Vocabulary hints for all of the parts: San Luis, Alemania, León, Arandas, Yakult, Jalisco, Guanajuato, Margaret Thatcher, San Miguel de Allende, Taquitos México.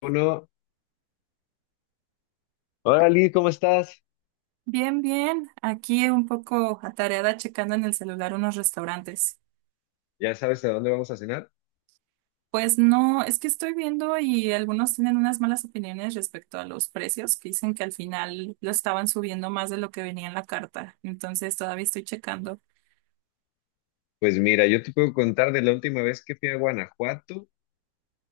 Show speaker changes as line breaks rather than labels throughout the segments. Uno, hola Lee, ¿cómo estás?
Bien, bien. Aquí un poco atareada checando en el celular unos restaurantes.
¿Ya sabes a dónde vamos a cenar?
Pues no, es que estoy viendo y algunos tienen unas malas opiniones respecto a los precios, que dicen que al final lo estaban subiendo más de lo que venía en la carta. Entonces todavía estoy checando.
Pues mira, yo te puedo contar de la última vez que fui a Guanajuato,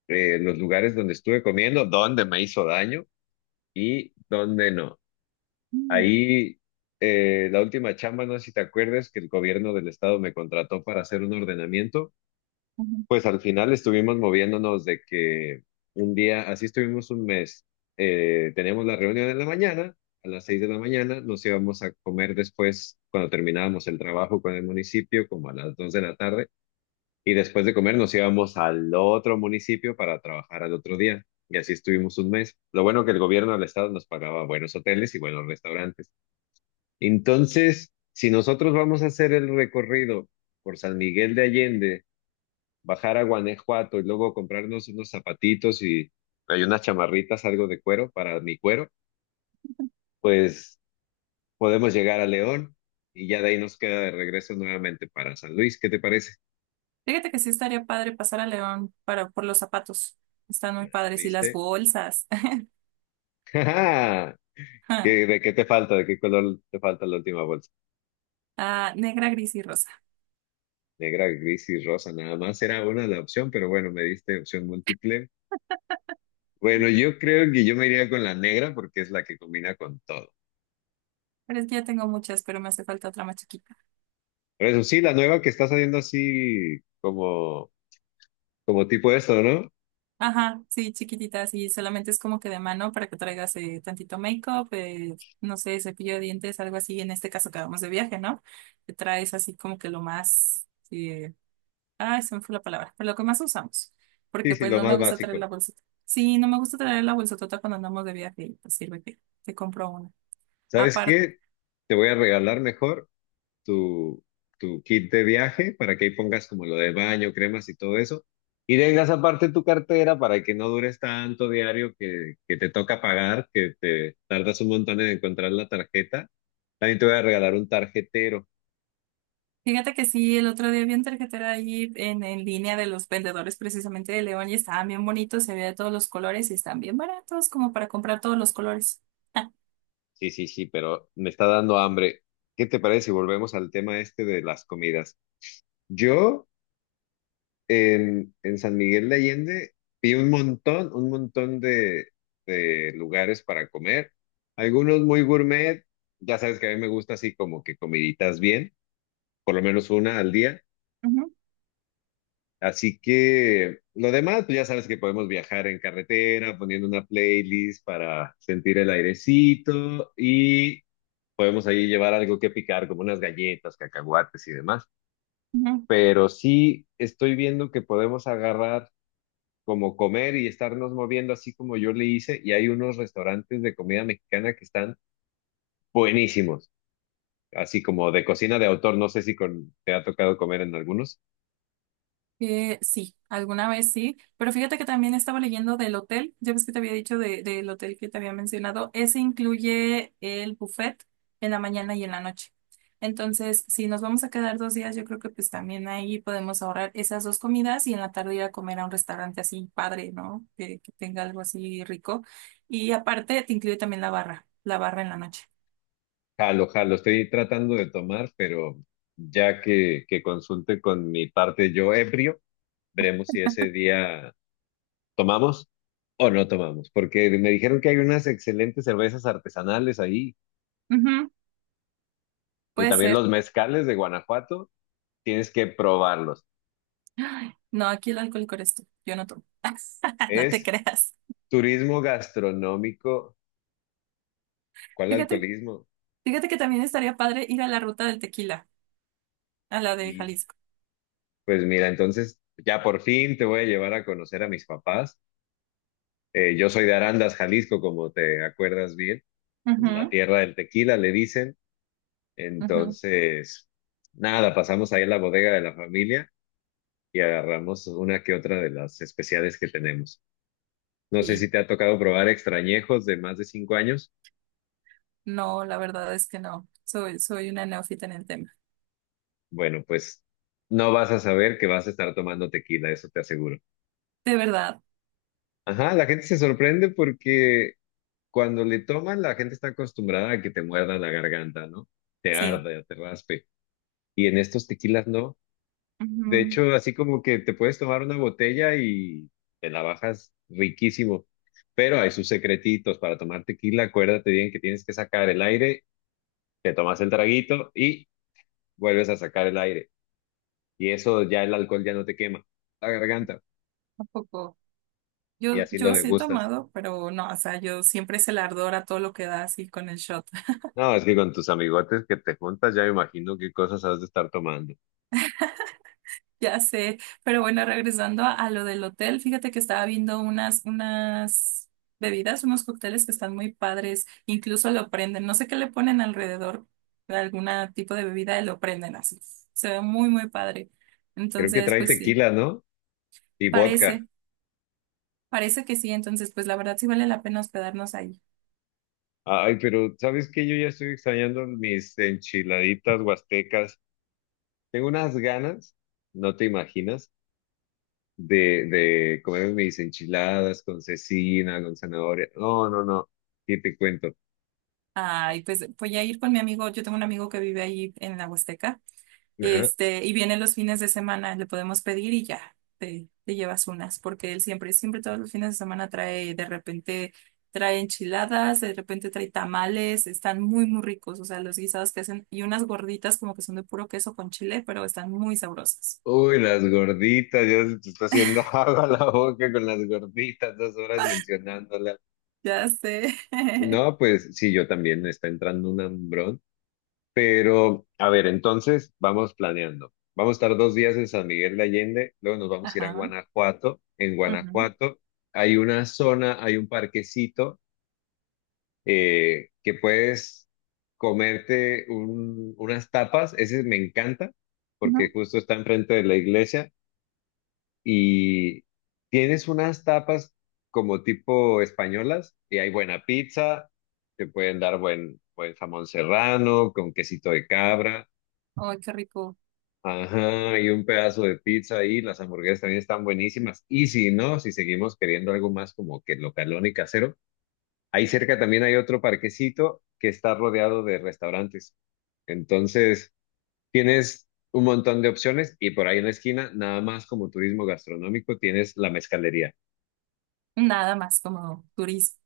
los lugares donde estuve comiendo, donde me hizo daño y donde no.
Mm,
Ahí, la última chamba, no sé si te acuerdas, que el gobierno del estado me contrató para hacer un ordenamiento.
ujú.
Pues al final estuvimos moviéndonos de que un día, así estuvimos un mes, teníamos la reunión en la mañana, a las 6 de la mañana, nos íbamos a comer después, cuando terminábamos el trabajo con el municipio, como a las 2 de la tarde, y después de comer nos íbamos al otro municipio para trabajar al otro día, y así estuvimos un mes. Lo bueno que el gobierno del estado nos pagaba buenos hoteles y buenos restaurantes. Entonces, si nosotros vamos a hacer el recorrido por San Miguel de Allende, bajar a Guanajuato y luego comprarnos unos zapatitos y hay unas chamarritas, algo de cuero para mi cuero, pues podemos llegar a León y ya de ahí nos queda de regreso nuevamente para San Luis. ¿Qué te parece?
Fíjate que sí estaría padre pasar a León para, por los zapatos. Están muy padres y las
¿Viste?
bolsas.
¡Ja! ¿Qué, de qué te falta? ¿De qué color te falta la última bolsa?
Ah, negra, gris y rosa.
Negra, gris y rosa, nada más era una la opción, pero bueno, me diste opción múltiple. Bueno, yo creo que yo me iría con la negra porque es la que combina con todo.
Pero es que ya tengo muchas, pero me hace falta otra más chiquita.
Pero eso sí, la nueva que está saliendo así como, como tipo esto, ¿no?
Ajá, sí, chiquititas y solamente es como que de mano para que traigas tantito make-up, no sé, cepillo de dientes, algo así, en este caso que vamos de viaje, ¿no? Te traes así como que lo más, sí, ay, se me fue la palabra, pero lo que más usamos,
Sí,
porque
sí,
pues
lo
no me
más
gusta traer la
básico.
bolsita. Sí, no me gusta traer la bolsotota cuando andamos de viaje y pues sirve que te compro una.
¿Sabes qué? Te voy a regalar mejor tu, tu kit de viaje para que ahí pongas como lo de baño, cremas y todo eso. Y tengas aparte tu cartera para que no dures tanto diario que te toca pagar, que te tardas un montón en encontrar la tarjeta. También te voy a regalar un tarjetero.
Fíjate que sí, el otro día vi un tarjetero ahí en línea de los vendedores precisamente de León y estaban bien bonitos, se veía de todos los colores y están bien baratos como para comprar todos los colores. Ah,
Sí, sí, sí, pero me está dando hambre. ¿Qué te parece si volvemos al tema este de las comidas? Yo... en San Miguel de Allende vi un montón de lugares para comer. Algunos muy gourmet, ya sabes que a mí me gusta así como que comiditas bien, por lo menos una al día.
ujú,
Así que lo demás, pues ya sabes que podemos viajar en carretera, poniendo una playlist para sentir el airecito y podemos ahí llevar algo que picar, como unas galletas, cacahuates y demás.
ujú.
Pero sí estoy viendo que podemos agarrar como comer y estarnos moviendo así como yo le hice. Y hay unos restaurantes de comida mexicana que están buenísimos, así como de cocina de autor. No sé si con, te ha tocado comer en algunos.
Sí, alguna vez sí, pero fíjate que también estaba leyendo del hotel, ya ves que te había dicho del hotel que te había mencionado, ese incluye el buffet en la mañana y en la noche. Entonces, si nos vamos a quedar dos días, yo creo que pues también ahí podemos ahorrar esas dos comidas y en la tarde ir a comer a un restaurante así padre, ¿no? Que tenga algo así rico. Y aparte te incluye también la barra en la noche.
Jalo, jalo, estoy tratando de tomar, pero ya que consulte con mi parte yo ebrio, veremos si ese día tomamos o no tomamos, porque me dijeron que hay unas excelentes cervezas artesanales ahí
Ujú,
y
puede
también
ser.
los mezcales de Guanajuato, tienes que probarlos.
Ay, no, aquí el alcohólico eres tú, yo no tomo. No te
Es
creas.
turismo gastronómico, ¿cuál
Fíjate
alcoholismo?
Fíjate que también estaría padre ir a la ruta del tequila, a la de
Y
Jalisco.
pues mira, entonces ya por fin te voy a llevar a conocer a mis papás. Yo soy de Arandas, Jalisco, como te acuerdas bien, la
Ujú,
tierra del tequila, le dicen.
ujú.
Entonces, nada, pasamos ahí a la bodega de la familia y agarramos una que otra de las especiales que tenemos. No sé
Y
si te ha tocado probar extrañejos de más de 5 años.
no, la verdad es que no. Soy una neófita en el tema.
Bueno, pues no vas a saber que vas a estar tomando tequila, eso te aseguro.
De verdad,
Ajá, la gente se sorprende porque cuando le toman, la gente está acostumbrada a que te muerda la garganta, ¿no? Te
sí,
arde, te raspe. Y en estos tequilas no. De
ujú,
hecho, así como que te puedes tomar una botella y te la bajas riquísimo. Pero hay sus secretitos para tomar tequila. Acuérdate bien que tienes que sacar el aire, te tomas el traguito y vuelves a sacar el aire. Y eso ya el alcohol ya no te quema la garganta.
tampoco.
Y
Yo,
así lo
yo sí he
degustas.
tomado, pero no, o sea, yo siempre es el ardor a todo lo que da así con el shot.
No, es que con tus amigotes que te juntas, ya me imagino qué cosas has de estar tomando.
Ya sé, pero bueno, regresando a lo del hotel, fíjate que estaba viendo unas bebidas, unos cócteles que están muy padres, incluso lo prenden, no sé qué le ponen alrededor de algún tipo de bebida, y lo prenden así, se ve muy, muy padre.
Creo que
Entonces,
trae
pues sí,
tequila, ¿no? Y vodka.
parece, parece que sí, entonces, pues la verdad sí vale la pena hospedarnos ahí.
Ay, pero ¿sabes qué? Yo ya estoy extrañando mis enchiladitas huastecas. Tengo unas ganas, no te imaginas, de comer mis enchiladas con cecina, con zanahoria. No, no, no. ¿Qué te cuento?
Ay, pues voy a ir con mi amigo, yo tengo un amigo que vive ahí en la Huasteca.
Ajá.
Este, y vienen los fines de semana, le podemos pedir y ya, te llevas unas, porque él siempre, siempre todos los fines de semana trae, de repente trae enchiladas, de repente trae tamales, están muy, muy ricos, o sea, los guisados que hacen, y unas gorditas como que son de puro queso con chile, pero están muy sabrosas.
Uy, las gorditas, ya se te está haciendo agua la boca con las gorditas, 2 horas mencionándolas.
Ya sé.
No, pues sí, yo también me está entrando un hambrón. Pero, a ver, entonces vamos planeando. Vamos a estar 2 días en San Miguel de Allende, luego nos vamos a ir a
Ajá,
Guanajuato. En
ujú,
Guanajuato hay una zona, hay un parquecito que puedes comerte unas tapas. Ese me encanta porque
ujú.
justo está enfrente de la iglesia y tienes unas tapas como tipo españolas y hay buena pizza, te pueden dar buen, buen jamón serrano con quesito de cabra.
Ay, qué rico.
Ajá, y un pedazo de pizza ahí, las hamburguesas también están buenísimas. Y si no, si seguimos queriendo algo más como que localón y casero, ahí cerca también hay otro parquecito que está rodeado de restaurantes. Entonces, tienes un montón de opciones y por ahí en la esquina, nada más como turismo gastronómico, tienes la mezcalería.
Nada más como turismo.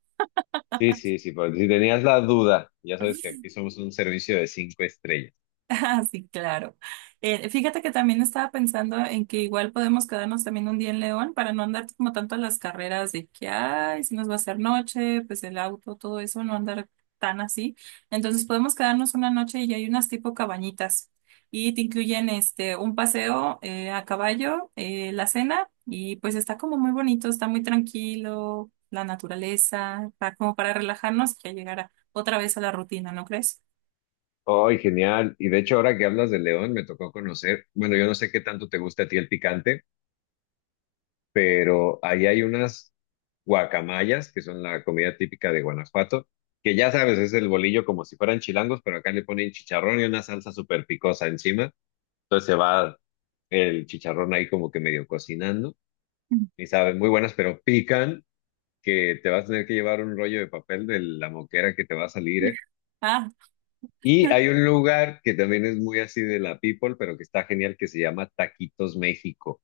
Sí, sí, sí, por si tenías la duda, ya sabes que aquí somos un servicio de 5 estrellas.
Ah, sí, claro. Fíjate que también estaba pensando en que igual podemos quedarnos también un día en León para no andar como tanto a las carreras de que, ay, si nos va a hacer noche, pues el auto, todo eso, no andar tan así. Entonces podemos quedarnos una noche y hay unas tipo cabañitas y te incluyen este un paseo a caballo, la cena y pues está como muy bonito, está muy tranquilo, la naturaleza, para, como para relajarnos y ya otra vez a la rutina, ¿no crees?
¡Ay, genial! Y de hecho, ahora que hablas de León, me tocó conocer, bueno, yo no sé qué tanto te gusta a ti el picante, pero ahí hay unas guacamayas, que son la comida típica de Guanajuato, que ya sabes, es el bolillo como si fueran chilangos, pero acá le ponen chicharrón y una salsa súper picosa encima. Entonces se va el chicharrón ahí como que medio cocinando
Mm.
y saben muy buenas, pero pican, que te vas a tener que llevar un rollo de papel de la moquera que te va a salir, ¿eh?
Ah,
Y hay un lugar que también es muy así de la people, pero que está genial, que se llama Taquitos México.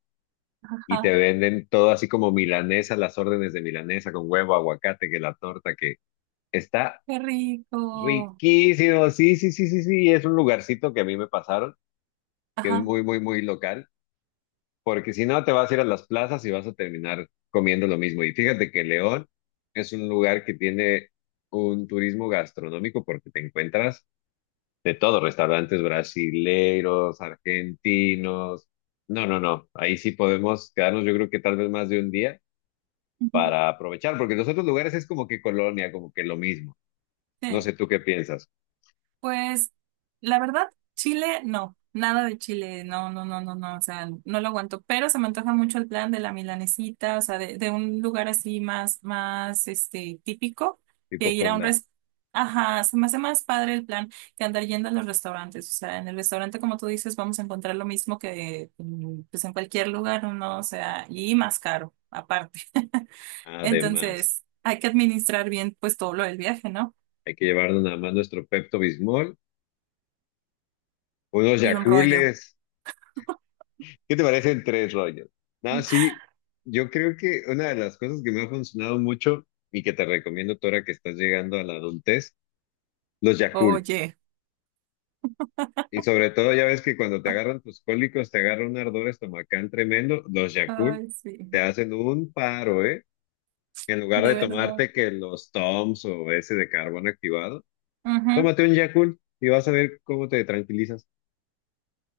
Y te
ajá.
venden todo así como milanesa, las órdenes de milanesa con huevo, aguacate, que la torta, que está
Qué rico.
riquísimo. Sí, sí, sí, sí, sí, es un lugarcito que a mí me pasaron, que es
Ajá.
muy, muy, muy local, porque si no te vas a ir a las plazas y vas a terminar comiendo lo mismo. Y fíjate que León es un lugar que tiene un turismo gastronómico porque te encuentras de todo, restaurantes brasileros, argentinos. No, no, no. Ahí sí podemos quedarnos, yo creo que tal vez más de un día
Ujú.
para aprovechar, porque los otros lugares es como que colonia, como que lo mismo. No
Sí.
sé tú qué piensas,
Pues la verdad, chile, no, nada de chile, no, no, no, no, no, o sea, no lo aguanto, pero se me antoja mucho el plan de la milanesita, o sea, de un lugar así más, más, este, típico, de
tipo
ir a un
fonda.
restaurante. Ajá, se me hace más padre el plan que andar yendo a los restaurantes, o sea, en el restaurante, como tú dices, vamos a encontrar lo mismo que, mm, pues, en cualquier lugar, ¿no? O sea, y más caro, aparte.
Además,
Entonces, hay que administrar bien pues todo lo del viaje, ¿no?
hay que llevarnos nada más nuestro Pepto Bismol, unos
Y un rollo.
Yacules. ¿Qué te parecen tres rollos? No, sí, yo creo que una de las cosas que me ha funcionado mucho y que te recomiendo, Tora, que estás llegando a la adultez, los Yakul.
Oye.
Y sobre todo, ya ves que cuando te agarran tus cólicos, te agarra un ardor estomacal tremendo, los Yakul
Ay,
te
sí,
hacen un paro, ¿eh? En lugar
de
de
verdad.
tomarte que los Toms o ese de carbón activado,
Ujú.
tómate un Yakult y vas a ver cómo te tranquilizas.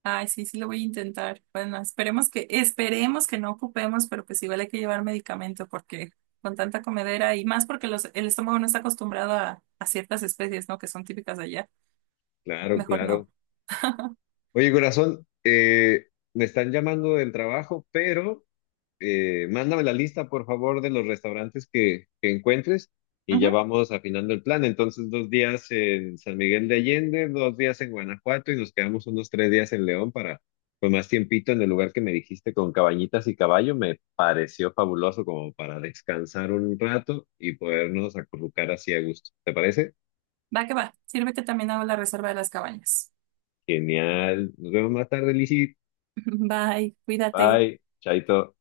Ay, sí, sí lo voy a intentar. Bueno, esperemos que no ocupemos, pero pues igual hay que llevar medicamento porque con tanta comedera y más porque los, el estómago no está acostumbrado a ciertas especies, ¿no? Que son típicas de allá.
Claro,
Mejor
claro.
no.
Oye, corazón, me están llamando del trabajo, pero mándame la lista, por favor, de los restaurantes que encuentres y ya
Ujú.
vamos afinando el plan. Entonces, 2 días en San Miguel de Allende, 2 días en Guanajuato y nos quedamos unos 3 días en León para, pues, más tiempito en el lugar que me dijiste con cabañitas y caballo. Me pareció fabuloso como para descansar un rato y podernos acurrucar así a gusto. ¿Te parece?
Va que va. Sirve que también hago la reserva de las cabañas.
Genial. Nos vemos más tarde, Lizzy.
Bye, cuídate.
Bye. Chaito.